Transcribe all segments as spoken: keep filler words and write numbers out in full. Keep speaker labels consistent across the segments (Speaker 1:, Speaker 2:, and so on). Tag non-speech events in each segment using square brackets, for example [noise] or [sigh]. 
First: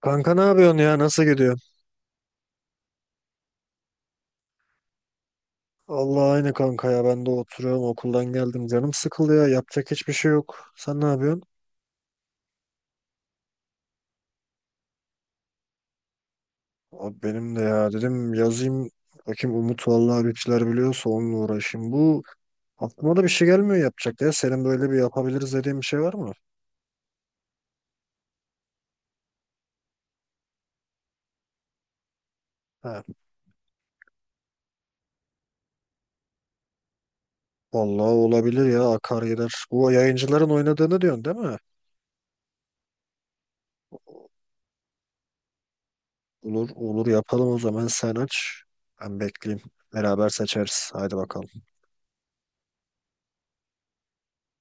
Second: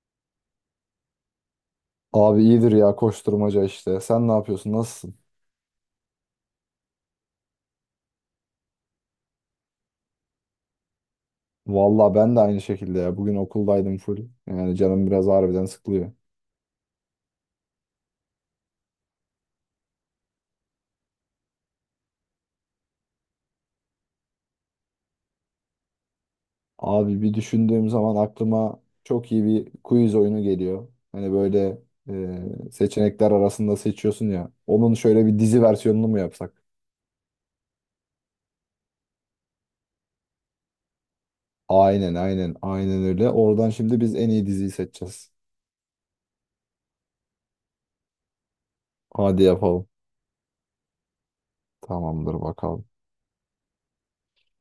Speaker 1: Kanka ne yapıyorsun ya? Nasıl gidiyor?
Speaker 2: Abi iyidir ya, koşturmaca işte. Sen ne yapıyorsun? Nasılsın?
Speaker 1: Allah aynı kanka ya. Ben de oturuyorum. Okuldan geldim. Canım sıkıldı ya. Yapacak hiçbir şey yok. Sen ne yapıyorsun?
Speaker 2: Valla ben de aynı şekilde ya. Bugün okuldaydım full. Yani canım biraz harbiden sıkılıyor.
Speaker 1: Abi benim de ya. Dedim yazayım. Bakayım Umut vallahi bir şeyler biliyorsa onunla uğraşayım. Bu aklıma da bir şey gelmiyor yapacak ya. Senin böyle bir yapabiliriz dediğin bir şey var mı?
Speaker 2: Abi bir düşündüğüm zaman aklıma çok iyi bir quiz oyunu geliyor. Hani böyle e,
Speaker 1: He.
Speaker 2: seçenekler arasında seçiyorsun ya. Onun şöyle bir dizi versiyonunu mu yapsak?
Speaker 1: Vallahi olabilir ya. Akar gider. Bu yayıncıların oynadığını diyorsun değil mi?
Speaker 2: Aynen aynen aynen öyle. Oradan şimdi biz en iyi diziyi seçeceğiz.
Speaker 1: Olur olur yapalım o zaman. Sen aç. Ben
Speaker 2: Hadi
Speaker 1: bekleyeyim.
Speaker 2: yapalım.
Speaker 1: Beraber seçeriz. Haydi bakalım.
Speaker 2: Tamamdır bakalım.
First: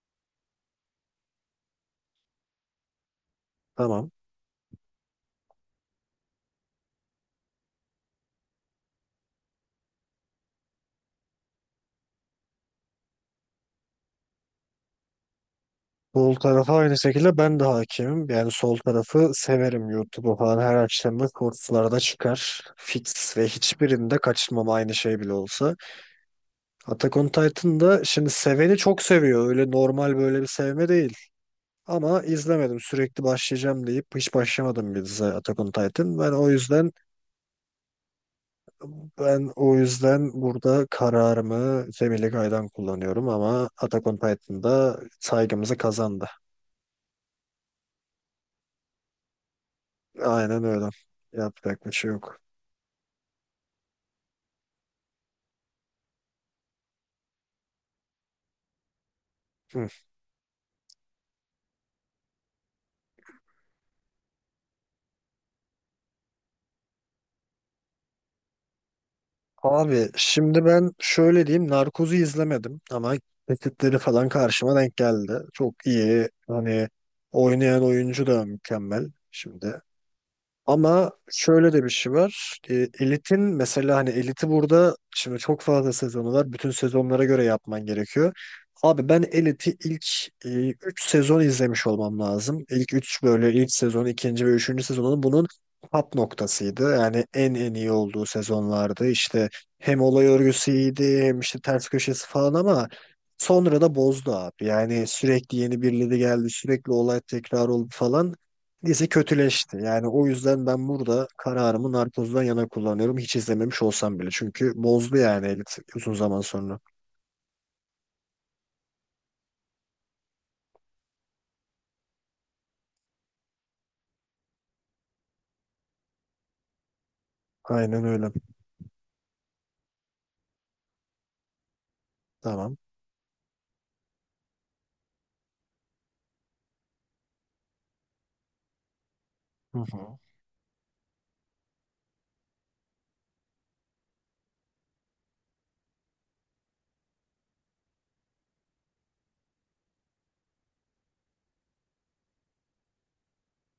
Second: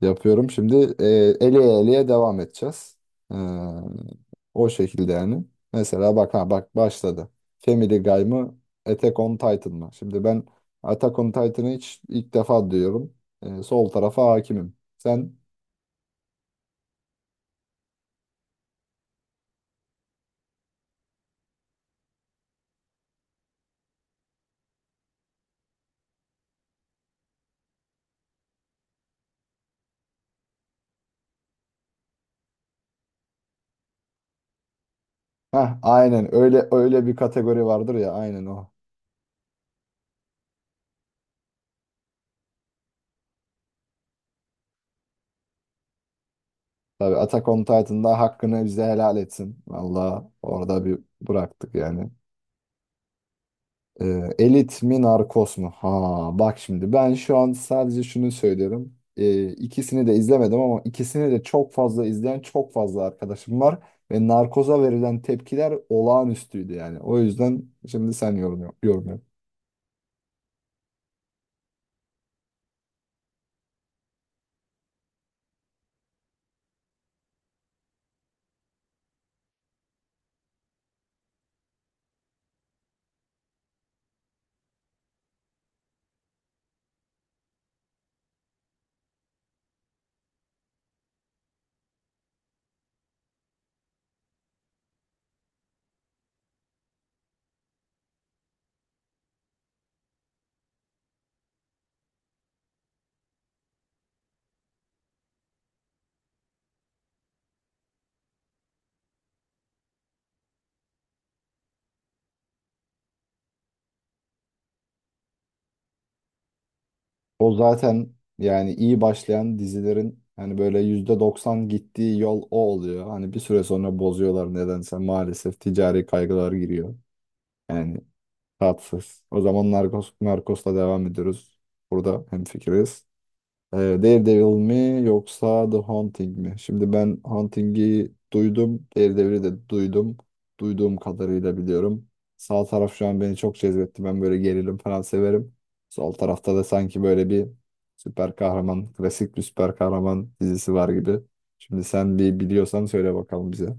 Speaker 2: Yapıyorum. Şimdi e, eleye eleye devam edeceğiz. E,
Speaker 1: Tamam.
Speaker 2: O şekilde yani. Mesela bak, ha bak, başladı. Family Guy mı? Attack on Titan mı? Şimdi ben Attack on Titan'ı hiç, ilk defa duyuyorum. E, sol tarafa hakimim. Sen
Speaker 1: Sol tarafa aynı şekilde ben de hakimim. Yani sol tarafı severim YouTube'u falan. Her akşam da shortslarda çıkar. Fix ve hiçbirinde kaçırmam aynı şey bile olsa. Attack on Titan'da şimdi seveni çok seviyor. Öyle normal böyle bir sevme değil. Ama izlemedim. Sürekli başlayacağım deyip hiç başlamadım bir dizi Attack on
Speaker 2: ha,
Speaker 1: Titan. Ben
Speaker 2: aynen
Speaker 1: o
Speaker 2: öyle,
Speaker 1: yüzden
Speaker 2: öyle bir kategori vardır ya, aynen o.
Speaker 1: ben o yüzden burada kararımı Cemile Gay'dan kullanıyorum ama Attack on Titan'da saygımızı kazandı.
Speaker 2: Tabii Attack on Titan'da hakkını bize helal etsin. Vallahi
Speaker 1: Aynen
Speaker 2: orada
Speaker 1: öyle.
Speaker 2: bir bıraktık
Speaker 1: Yapacak bir
Speaker 2: yani.
Speaker 1: şey yok.
Speaker 2: Ee, elit mi, narkos mu? Ha bak, şimdi ben şu an sadece şunu söylerim, Ee,
Speaker 1: Hı.
Speaker 2: ikisini de izlemedim ama ikisini de çok fazla izleyen çok fazla arkadaşım var. Ve narkoza verilen tepkiler olağanüstüydü yani. O yüzden şimdi sen yorum, yap- yorum yap.
Speaker 1: Abi şimdi ben şöyle diyeyim. Narkoz'u izlemedim ama kesitleri falan karşıma denk geldi. Çok iyi. Hani oynayan oyuncu da mükemmel. Şimdi ama şöyle de bir şey var. E, elitin mesela hani eliti burada şimdi çok fazla sezonu var. Bütün sezonlara göre yapman gerekiyor. Abi ben Elit'i ilk e, üç sezon izlemiş olmam lazım. İlk üç böyle ilk sezon, ikinci ve üçüncü sezonun bunun top noktasıydı. Yani en en iyi olduğu sezonlardı. İşte hem olay örgüsü iyiydi hem işte ters köşesi falan ama sonra da bozdu abi. Yani sürekli yeni birileri geldi, sürekli olay tekrar oldu falan. Dizi kötüleşti. Yani o yüzden ben burada kararımı Narcos'dan yana kullanıyorum. Hiç izlememiş olsam bile. Çünkü bozdu yani Elit uzun zaman sonra.
Speaker 2: O zaten yani iyi başlayan dizilerin hani böyle yüzde doksan gittiği yol o oluyor. Hani bir süre sonra bozuyorlar nedense, maalesef ticari kaygılar giriyor. Yani
Speaker 1: Aynen öyle.
Speaker 2: tatsız. O zaman Narcos, Narcos'la devam ediyoruz. Burada
Speaker 1: Tamam.
Speaker 2: hemfikiriz. Ee, Daredevil mi, yoksa The Haunting mi? Şimdi ben Haunting'i duydum. Daredevil'i de
Speaker 1: Hı
Speaker 2: duydum.
Speaker 1: hı.
Speaker 2: Duyduğum kadarıyla biliyorum. Sağ taraf şu an beni çok cezbetti. Ben böyle gerilim falan severim. Sol tarafta da sanki böyle bir süper kahraman, klasik bir süper kahraman dizisi var gibi. Şimdi sen bir biliyorsan söyle bakalım bize.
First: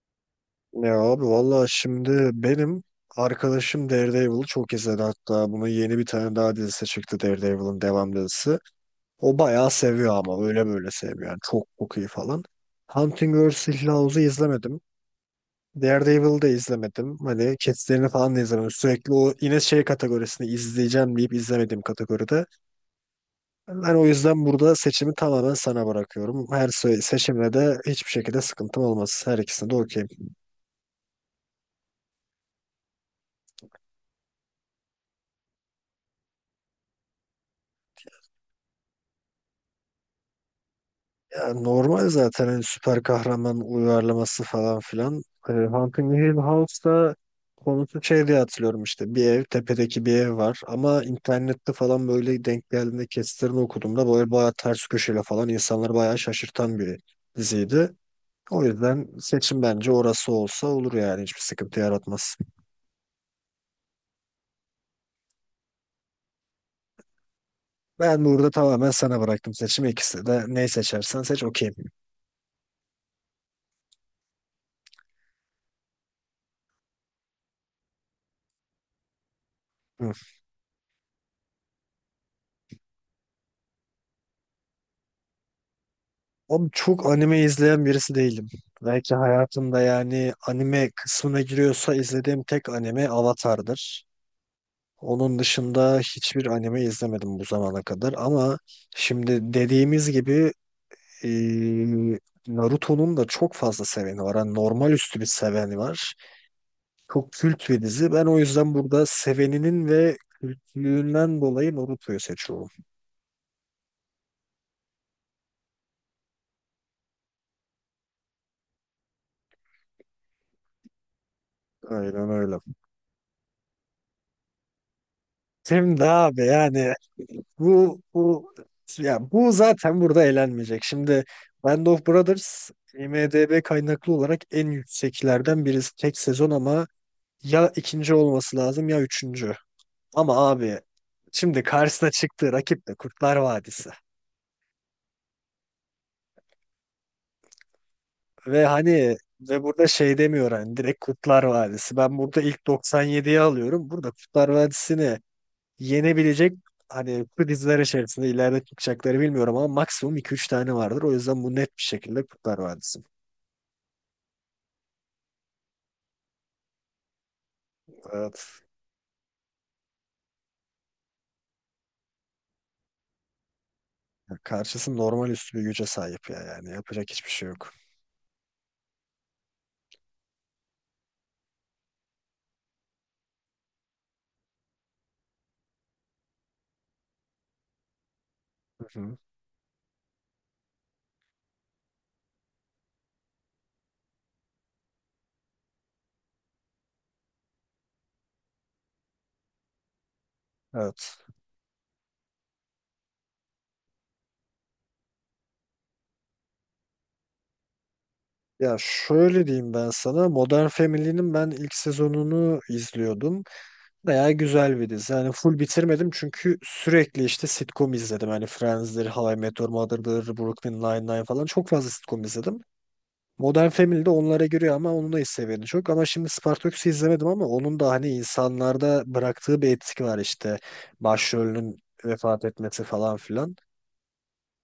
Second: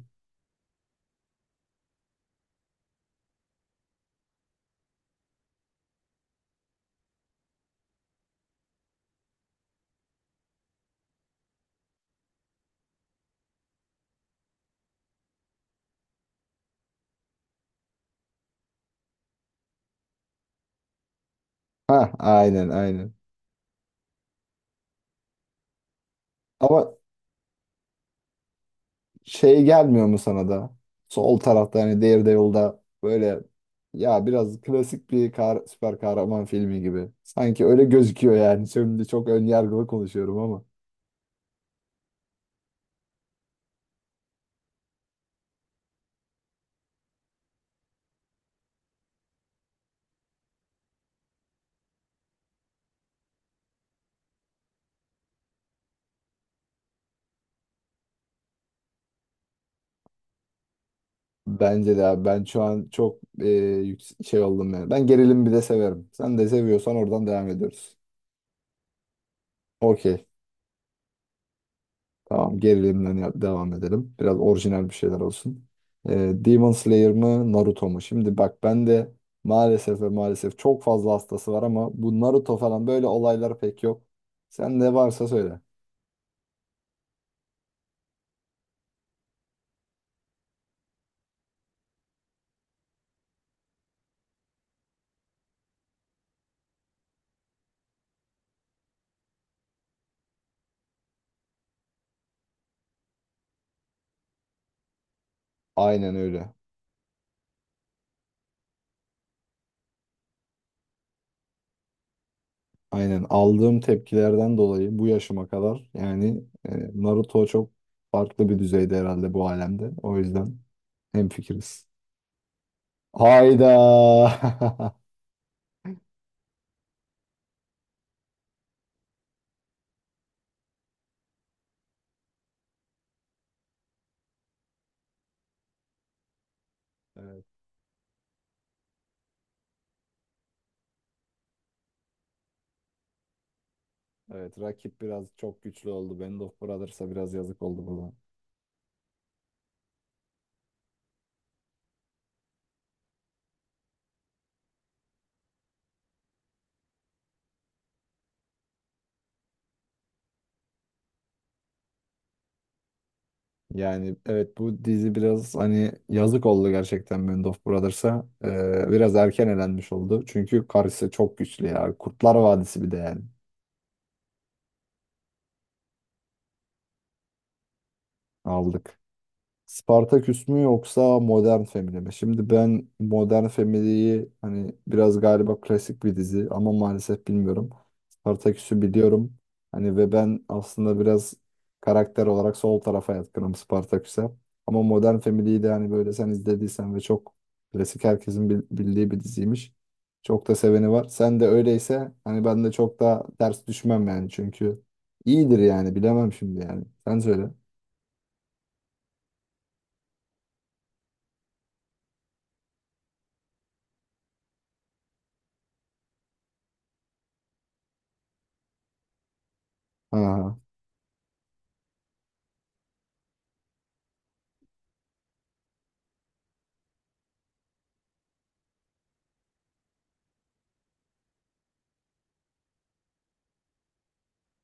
Speaker 1: Ya abi valla şimdi benim arkadaşım Daredevil'ı çok izledi. Hatta bunun yeni bir tane daha dizisi çıktı, Daredevil'ın devam dizisi. O bayağı seviyor ama öyle böyle sevmiyor. Yani çok çok iyi falan. Hunting versus. Hill House'u izlemedim. Daredevil'ı da izlemedim. Hani kesitlerini falan da izlemedim. Sürekli o yine şey kategorisini izleyeceğim deyip izlemediğim
Speaker 2: Ha,
Speaker 1: kategoride.
Speaker 2: aynen aynen.
Speaker 1: Ben o yüzden burada seçimi tamamen sana bırakıyorum. Her
Speaker 2: Ama
Speaker 1: se- seçimle de hiçbir şekilde sıkıntım olmaz. Her
Speaker 2: şey
Speaker 1: ikisine de
Speaker 2: gelmiyor
Speaker 1: okeyim.
Speaker 2: mu sana da? Sol tarafta hani Daredevil'da böyle ya biraz klasik bir kar, süper kahraman filmi gibi. Sanki öyle gözüküyor yani. [laughs] Şimdi çok ön yargılı konuşuyorum ama.
Speaker 1: Ya normal zaten hani süper kahraman uyarlaması falan filan. Ee, Hunting Hill House'da konusu şey diye hatırlıyorum, işte bir ev, tepedeki bir ev var ama internette falan böyle denk geldiğinde kesitlerini okuduğumda böyle bayağı ters köşeyle falan insanları bayağı şaşırtan bir diziydi. O yüzden seçim bence orası olsa olur yani, hiçbir sıkıntı
Speaker 2: Bence de abi
Speaker 1: yaratmaz.
Speaker 2: ben şu an çok e, yüks- şey oldum yani. Ben gerilim bir de severim. Sen de seviyorsan oradan devam ediyoruz.
Speaker 1: Ben burada tamamen sana bıraktım seçimi,
Speaker 2: Okey.
Speaker 1: ikisi de, neyi seçersen seç okeyim.
Speaker 2: Tamam, gerilimden ya- devam edelim. Biraz orijinal bir şeyler olsun. Ee, Demon Slayer mı, Naruto mu? Şimdi bak, ben de maalesef ve maalesef, çok fazla hastası var ama bu Naruto falan böyle olaylar pek yok. Sen ne varsa söyle.
Speaker 1: Abi çok anime izleyen birisi değilim. Belki hayatımda, yani anime kısmına giriyorsa, izlediğim tek anime Avatar'dır. Onun dışında hiçbir anime izlemedim bu zamana kadar ama şimdi dediğimiz gibi eee, Naruto'nun da çok fazla seveni var. Yani normal üstü bir seveni var.
Speaker 2: Aynen öyle.
Speaker 1: Çok kült bir dizi. Ben o yüzden burada seveninin ve kültlüğünden dolayı Naruto'yu seçiyorum.
Speaker 2: Aynen, aldığım tepkilerden dolayı bu yaşıma kadar yani e, Naruto çok farklı bir düzeyde herhalde bu alemde. O yüzden hemfikiriz.
Speaker 1: Aynen öyle.
Speaker 2: Hayda.
Speaker 1: Şimdi abi yani Bu bu ya bu zaten burada eğlenmeyecek. Şimdi Band of Brothers IMDb kaynaklı olarak en yükseklerden birisi, tek sezon, ama
Speaker 2: [laughs]
Speaker 1: ya ikinci olması lazım ya üçüncü. Ama abi şimdi karşısına çıktığı rakip de Kurtlar Vadisi.
Speaker 2: Evet, rakip biraz çok güçlü oldu. Band of Brothers'a biraz yazık oldu burada.
Speaker 1: Ve hani ve burada şey demiyor hani, direkt Kurtlar Vadisi. Ben burada ilk doksan yediyi alıyorum. Burada Kurtlar Vadisi'ni yenebilecek hani bu içerisinde ileride çıkacakları bilmiyorum ama maksimum iki üç tane vardır. O yüzden bu net bir şekilde Kurtlar Vadisi.
Speaker 2: Yani evet, bu dizi biraz hani yazık oldu gerçekten Band of Brothers'a.
Speaker 1: Evet.
Speaker 2: Ee, biraz erken elenmiş oldu. Çünkü karşısı çok güçlü ya. Kurtlar Vadisi bir de yani.
Speaker 1: Ya karşısı normal üstü bir güce sahip ya, yani yapacak hiçbir şey yok.
Speaker 2: Aldık. Spartaküs mü, yoksa Modern Family mi? Şimdi ben Modern Family'yi hani biraz galiba klasik bir dizi ama maalesef bilmiyorum. Spartaküs'ü
Speaker 1: Hı hı.
Speaker 2: biliyorum. Hani ve ben aslında biraz karakter olarak sol tarafa yatkınım, Spartaküs'e. Ama Modern Family'yi de hani böyle sen izlediysen ve çok klasik, herkesin bil- bildiği bir diziymiş. Çok da seveni var.
Speaker 1: Evet.
Speaker 2: Sen de öyleyse hani ben de çok da ters düşmem yani, çünkü iyidir yani, bilemem şimdi yani. Sen söyle.
Speaker 1: Ya şöyle diyeyim ben sana, Modern Family'nin ben ilk sezonunu izliyordum. Bayağı güzel bir dizi. Yani full bitirmedim çünkü sürekli işte sitcom izledim. Hani Friends'dir, How I Met Your Mother'dır,
Speaker 2: Ha.
Speaker 1: Brooklyn Nine-Nine falan, çok fazla sitcom izledim. Modern Family de onlara giriyor ama onun da seviyeni çok. Ama şimdi Spartacus'u izlemedim ama onun da hani insanlarda bıraktığı bir etki var işte. Başrolünün vefat etmesi falan filan.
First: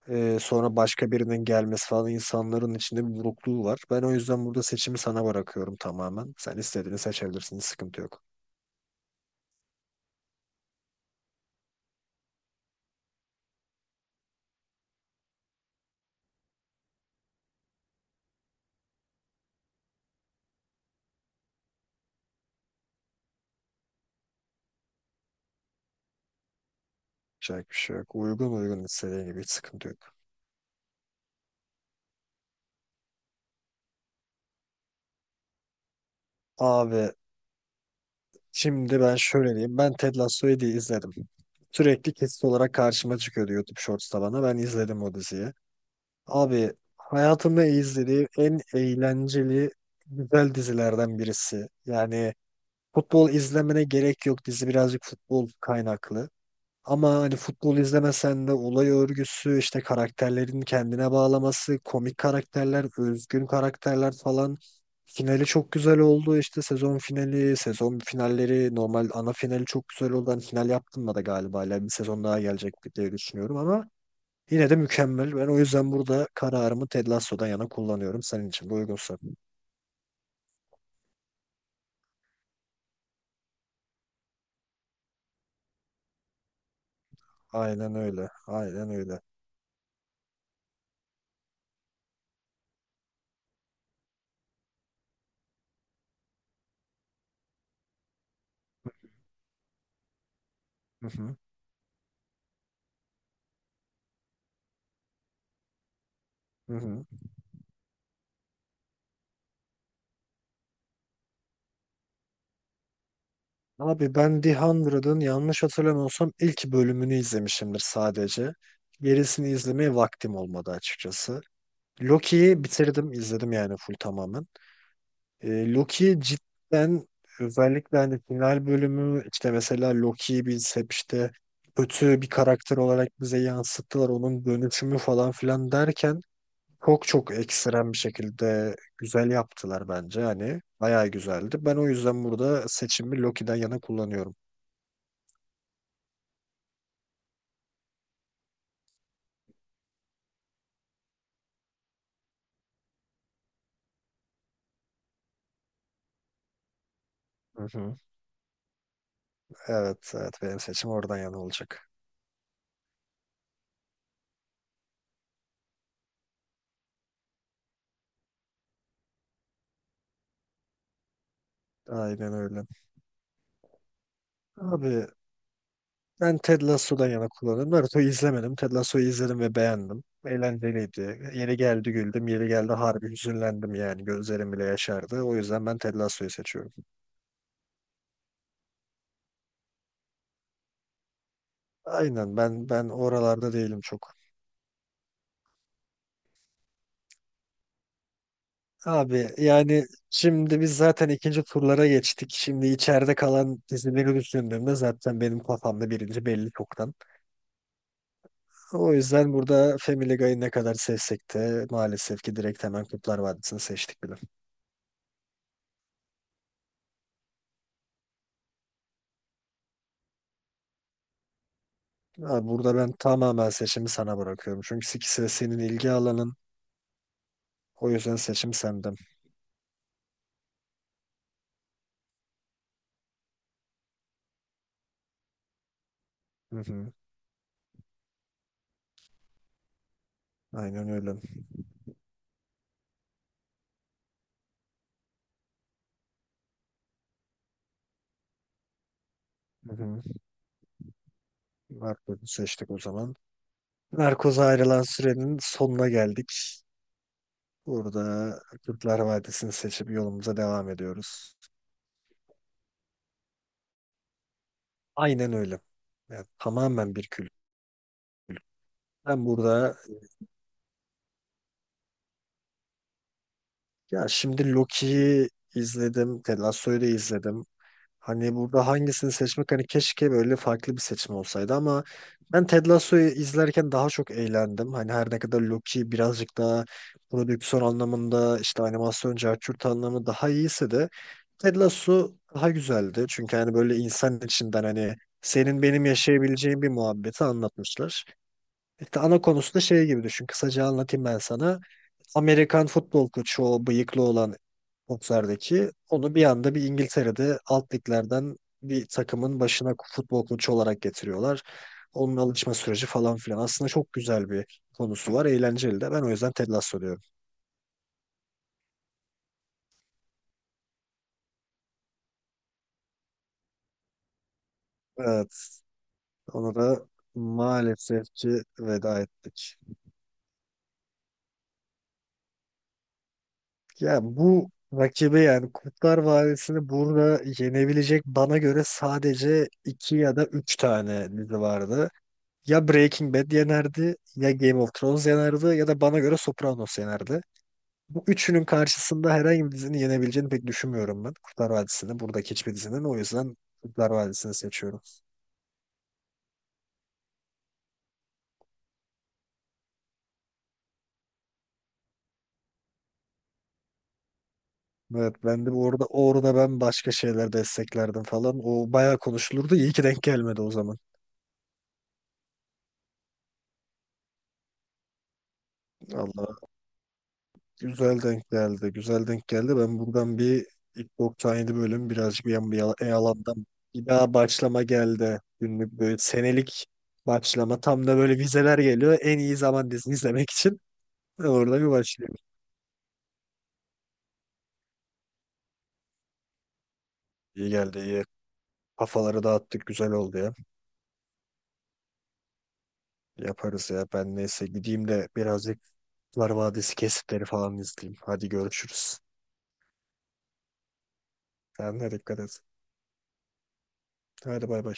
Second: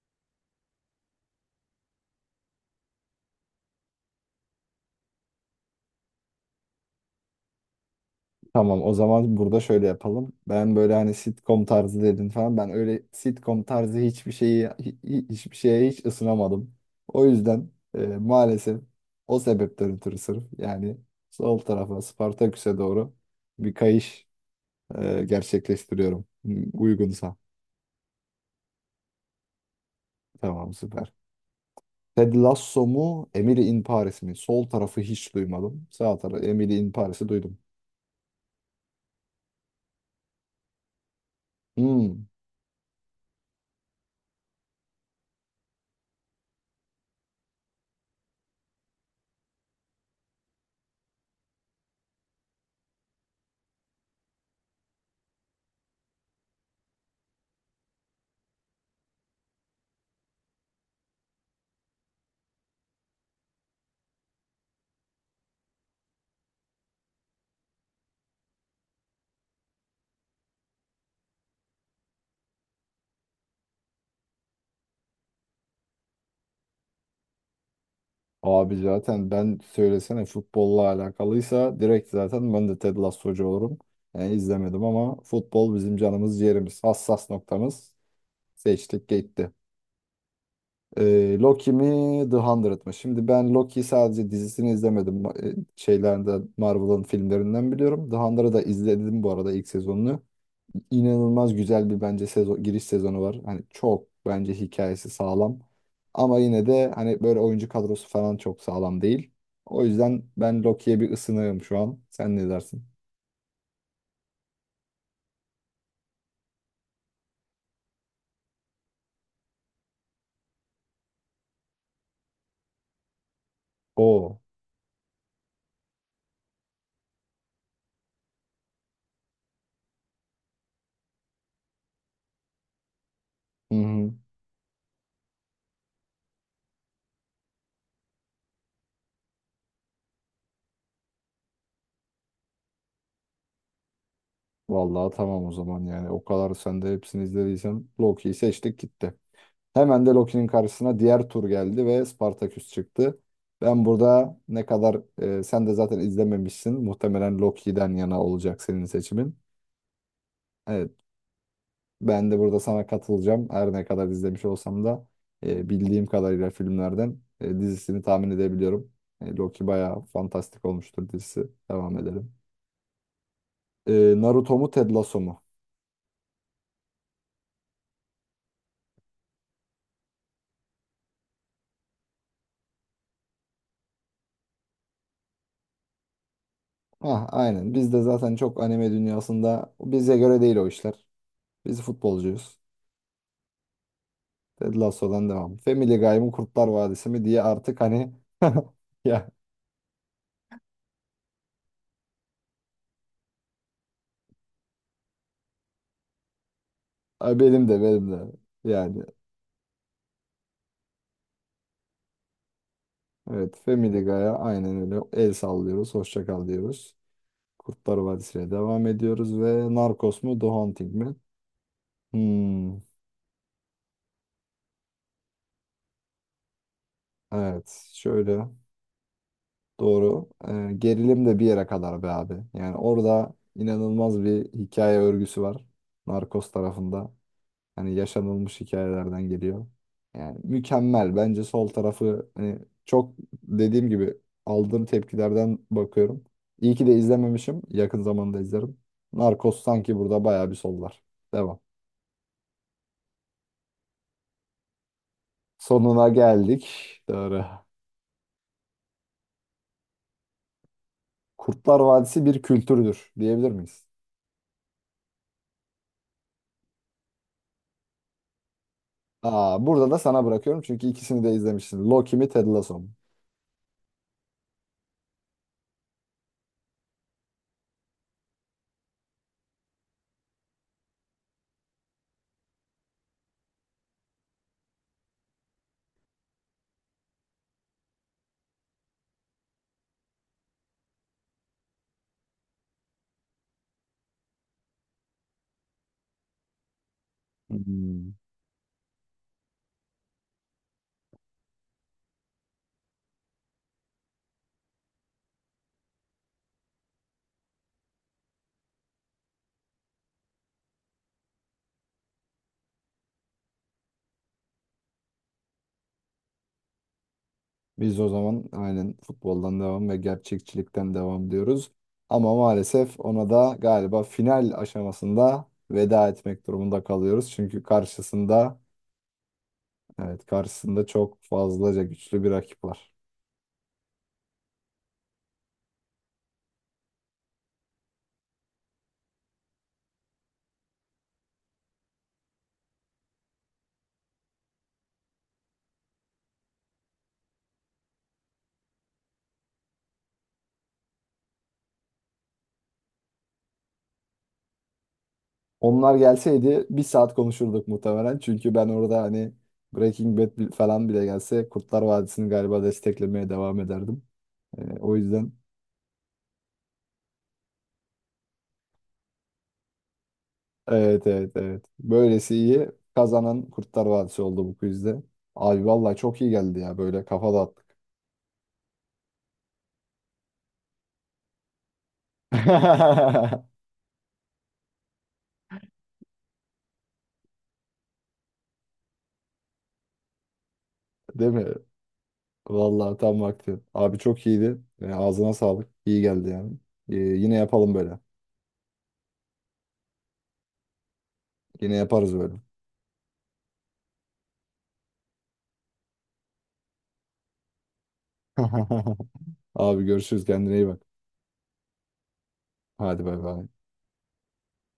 Speaker 1: Ee, sonra başka birinin gelmesi falan, insanların içinde bir burukluğu var. Ben o yüzden burada seçimi sana bırakıyorum tamamen. Sen istediğini seçebilirsin. Hiç sıkıntı yok.
Speaker 2: Tamam, o zaman burada şöyle yapalım. Ben böyle hani sitcom tarzı dedin falan. Ben öyle sitcom tarzı hiçbir şeyi hi- hi- hiçbir şeye hiç ısınamadım. O yüzden e, maalesef o sebepten ötürü sırf yani sol tarafa, Spartaküs'e doğru bir kayış e, gerçekleştiriyorum. Hmm, uygunsa.
Speaker 1: Yapacak bir şey yok. Uygun, uygun, istediğin gibi, hiç sıkıntı yok.
Speaker 2: Tamam, süper. Ted Lasso mu, Emily in Paris mi? Sol tarafı hiç duymadım. Sağ tarafı, Emily in
Speaker 1: Abi
Speaker 2: Paris'i duydum.
Speaker 1: şimdi ben şöyle diyeyim. Ben Ted Lasso'yu diye izledim. Sürekli
Speaker 2: Hmm.
Speaker 1: kesit olarak karşıma çıkıyordu YouTube Shorts'ta bana. Ben izledim o diziyi. Abi hayatımda izlediğim en eğlenceli, güzel dizilerden birisi. Yani futbol izlemene gerek yok. Dizi birazcık futbol kaynaklı. Ama hani futbol izlemesen de olay örgüsü, işte karakterlerin kendine bağlaması, komik karakterler, özgün karakterler falan. Finali çok güzel oldu. İşte sezon finali, sezon finalleri, normal ana finali çok güzel oldu. Hani final yaptım da galiba, hala bir sezon daha gelecek diye düşünüyorum ama yine de mükemmel. Ben o yüzden burada kararımı Ted Lasso'dan yana kullanıyorum. Senin için de
Speaker 2: Abi
Speaker 1: uygunsa.
Speaker 2: zaten, ben söylesene futbolla alakalıysa direkt zaten ben de Ted Lasso'cu olurum. Yani izlemedim ama futbol bizim canımız ciğerimiz. Hassas noktamız.
Speaker 1: Aynen öyle. Aynen
Speaker 2: Seçtik
Speaker 1: öyle.
Speaker 2: gitti. Ee, Loki mi, The Hundred mı? Şimdi ben Loki sadece, dizisini izlemedim. Ma- e, Şeylerden, Marvel'ın filmlerinden biliyorum. The Hundred'ı da izledim bu arada, ilk sezonunu.
Speaker 1: Hı hı.
Speaker 2: İnanılmaz güzel bir, bence sezo- giriş sezonu var. Hani çok bence hikayesi sağlam. Ama yine
Speaker 1: Hı
Speaker 2: de
Speaker 1: hı.
Speaker 2: hani böyle oyuncu kadrosu falan çok sağlam değil. O yüzden ben Loki'ye bir ısınığım şu an. Sen ne dersin?
Speaker 1: Abi ben The hundredın yanlış hatırlamıyorsam ilk bölümünü izlemişimdir sadece. Gerisini izlemeye vaktim olmadı açıkçası. Loki'yi bitirdim, izledim yani full
Speaker 2: O.
Speaker 1: tamamen. E, Loki cidden, özellikle hani final bölümü, işte mesela Loki'yi biz hep işte kötü bir karakter olarak bize
Speaker 2: Hı
Speaker 1: yansıttılar,
Speaker 2: hı.
Speaker 1: onun dönüşümü falan filan derken çok çok ekstrem bir şekilde güzel yaptılar bence. Hani bayağı güzeldi. Ben o yüzden burada seçimi Loki'den yana kullanıyorum.
Speaker 2: Vallahi tamam o zaman yani. O kadar sen de hepsini izlediysen, Loki'yi seçtik gitti. Hemen de Loki'nin karşısına diğer tur geldi ve Spartaküs çıktı. Ben burada ne kadar e, sen de zaten izlememişsin, muhtemelen
Speaker 1: Hı
Speaker 2: Loki'den
Speaker 1: hı.
Speaker 2: yana olacak senin seçimin.
Speaker 1: Evet, evet, benim seçim
Speaker 2: Evet.
Speaker 1: oradan yana olacak.
Speaker 2: Ben de burada sana katılacağım. Her ne kadar izlemiş olsam da e, bildiğim kadarıyla filmlerden e, dizisini tahmin edebiliyorum. E, Loki bayağı fantastik olmuştur dizisi. Devam edelim.
Speaker 1: Aynen öyle.
Speaker 2: E, Naruto mu, Ted
Speaker 1: Abi
Speaker 2: Lasso mu?
Speaker 1: ben Ted Lasso'dan yana kullanırım. Naruto'yu izlemedim. Ted Lasso'yu izledim ve beğendim. Eğlenceliydi. Yeri geldi güldüm. Yeri geldi harbi hüzünlendim yani. Gözlerim bile yaşardı. O yüzden ben Ted Lasso'yu seçiyorum.
Speaker 2: Ah, aynen. Biz de zaten çok anime dünyasında, bize göre değil o işler. Biz
Speaker 1: Aynen,
Speaker 2: futbolcuyuz.
Speaker 1: ben ben oralarda değilim çok.
Speaker 2: Ted Lasso'dan devam. Family Guy mı, Kurtlar Vadisi mi diye artık hani [laughs]
Speaker 1: Abi
Speaker 2: ya,
Speaker 1: yani şimdi biz zaten ikinci turlara geçtik. Şimdi içeride kalan dizileri düşündüğümde zaten benim kafamda birinci belli çoktan.
Speaker 2: ay benim de benim de
Speaker 1: O
Speaker 2: yani,
Speaker 1: yüzden burada Family Guy'ı ne kadar sevsek de maalesef ki direkt hemen Kurtlar
Speaker 2: evet,
Speaker 1: Vadisi'ni
Speaker 2: Family
Speaker 1: seçtik bile.
Speaker 2: Guy'a aynen öyle el sallıyoruz. Hoşça kal diyoruz. Kurtlar Vadisi'ne devam ediyoruz. Ve Narcos mu, The Hunting mi?
Speaker 1: Abi burada
Speaker 2: Hmm,
Speaker 1: ben tamamen seçimi sana bırakıyorum. Çünkü ikisi de senin ilgi alanın.
Speaker 2: evet,
Speaker 1: O yüzden
Speaker 2: şöyle
Speaker 1: seçim senden.
Speaker 2: doğru. Ee, gerilim de bir yere kadar be abi. Yani orada inanılmaz bir hikaye örgüsü var. Narcos
Speaker 1: Hı hı.
Speaker 2: tarafında. Hani yaşanılmış hikayelerden geliyor. Yani
Speaker 1: Aynen
Speaker 2: mükemmel.
Speaker 1: öyle.
Speaker 2: Bence sol tarafı hani çok, dediğim gibi, aldığım tepkilerden bakıyorum. İyi ki de izlememişim. Yakın zamanda izlerim. Narcos
Speaker 1: Hı
Speaker 2: sanki
Speaker 1: hı.
Speaker 2: burada bayağı bir sollar. Devam.
Speaker 1: Narkoz'u seçtik o zaman. Narkoz'a ayrılan sürenin sonuna
Speaker 2: Sonuna
Speaker 1: geldik.
Speaker 2: geldik. Doğru.
Speaker 1: Burada Kurtlar Vadisi'ni seçip yolumuza devam ediyoruz.
Speaker 2: Kurtlar Vadisi bir kültürdür diyebilir miyiz?
Speaker 1: Aynen öyle. Yani tamamen bir kült. Ben
Speaker 2: Aa,
Speaker 1: burada,
Speaker 2: burada da sana bırakıyorum çünkü ikisini de izlemişsin. Loki mi, Ted Lasso mu?
Speaker 1: ya şimdi Loki'yi izledim, Ted Lasso'yu da izledim. Hani burada hangisini seçmek, hani keşke böyle farklı bir seçim olsaydı ama ben Ted Lasso'yu izlerken daha çok eğlendim. Hani her ne kadar Loki birazcık daha prodüksiyon anlamında, işte animasyon carçurt anlamı daha iyiyse de Ted Lasso daha güzeldi. Çünkü hani böyle insan içinden, hani senin benim yaşayabileceğin bir muhabbeti anlatmışlar.
Speaker 2: Hmm.
Speaker 1: İşte ana konusu da şey gibi düşün. Kısaca anlatayım ben sana. Amerikan futbol koçu, o bıyıklı olan bokserdeki, onu bir anda bir İngiltere'de alt liglerden bir takımın başına futbol koçu olarak getiriyorlar. Onun alışma süreci falan filan. Aslında çok güzel bir konusu var. Eğlenceli de. Ben o yüzden Ted Lasso diyorum.
Speaker 2: Biz o zaman aynen futboldan devam ve gerçekçilikten devam diyoruz. Ama maalesef ona da galiba final
Speaker 1: Evet.
Speaker 2: aşamasında veda etmek
Speaker 1: Ona
Speaker 2: durumunda
Speaker 1: da
Speaker 2: kalıyoruz. Çünkü
Speaker 1: maalesef ki
Speaker 2: karşısında,
Speaker 1: veda ettik.
Speaker 2: evet karşısında, çok fazlaca güçlü bir rakip var.
Speaker 1: Ya bu rakibi, yani Kurtlar Vadisi'ni burada yenebilecek bana göre sadece iki ya da üç tane dizi vardı. Ya Breaking Bad yenerdi, ya Game of Thrones yenerdi, ya da bana göre Sopranos yenerdi. Bu üçünün karşısında herhangi bir dizinin yenebileceğini pek düşünmüyorum ben. Kurtlar Vadisi'ni, buradaki hiçbir dizinin. O yüzden Kurtlar Vadisi'ni seçiyorum.
Speaker 2: Onlar gelseydi bir saat konuşurduk muhtemelen. Çünkü ben orada hani Breaking Bad bi- falan bile gelse Kurtlar Vadisi'ni galiba desteklemeye devam ederdim. Ee, o
Speaker 1: Evet,
Speaker 2: yüzden
Speaker 1: ben de orada orada ben başka şeyler desteklerdim falan. O bayağı konuşulurdu. İyi ki denk gelmedi o zaman.
Speaker 2: evet evet evet. Böylesi iyi. Kazanan Kurtlar Vadisi oldu bu quizde. Abi vallahi çok iyi
Speaker 1: Allah
Speaker 2: geldi ya, böyle kafa dağıttık.
Speaker 1: güzel denk geldi. Güzel denk geldi. Ben buradan bir ilk doksan yedi bölüm birazcık bir yan- bir yala- e, yalandan
Speaker 2: [laughs]
Speaker 1: bir daha başlama geldi. Günlük böyle senelik başlama. Tam da böyle vizeler geliyor. En iyi zaman dizini izlemek için. [laughs] Ben
Speaker 2: Değil mi?
Speaker 1: orada bir başlayayım.
Speaker 2: Vallahi tam vakti. Abi çok iyiydi. Ee, ağzına sağlık. İyi geldi yani. Ee, yine
Speaker 1: İyi
Speaker 2: yapalım
Speaker 1: geldi,
Speaker 2: böyle.
Speaker 1: iyi. Kafaları dağıttık. Güzel oldu ya.
Speaker 2: Yine yaparız böyle.
Speaker 1: Yaparız ya. Ben neyse gideyim de birazcık Kurtlar Vadisi kesitleri falan izleyeyim. Hadi görüşürüz.
Speaker 2: [laughs] Abi görüşürüz, kendine iyi bak.
Speaker 1: Kendine dikkat et.
Speaker 2: Hadi bay bay.
Speaker 1: Hadi bay bay.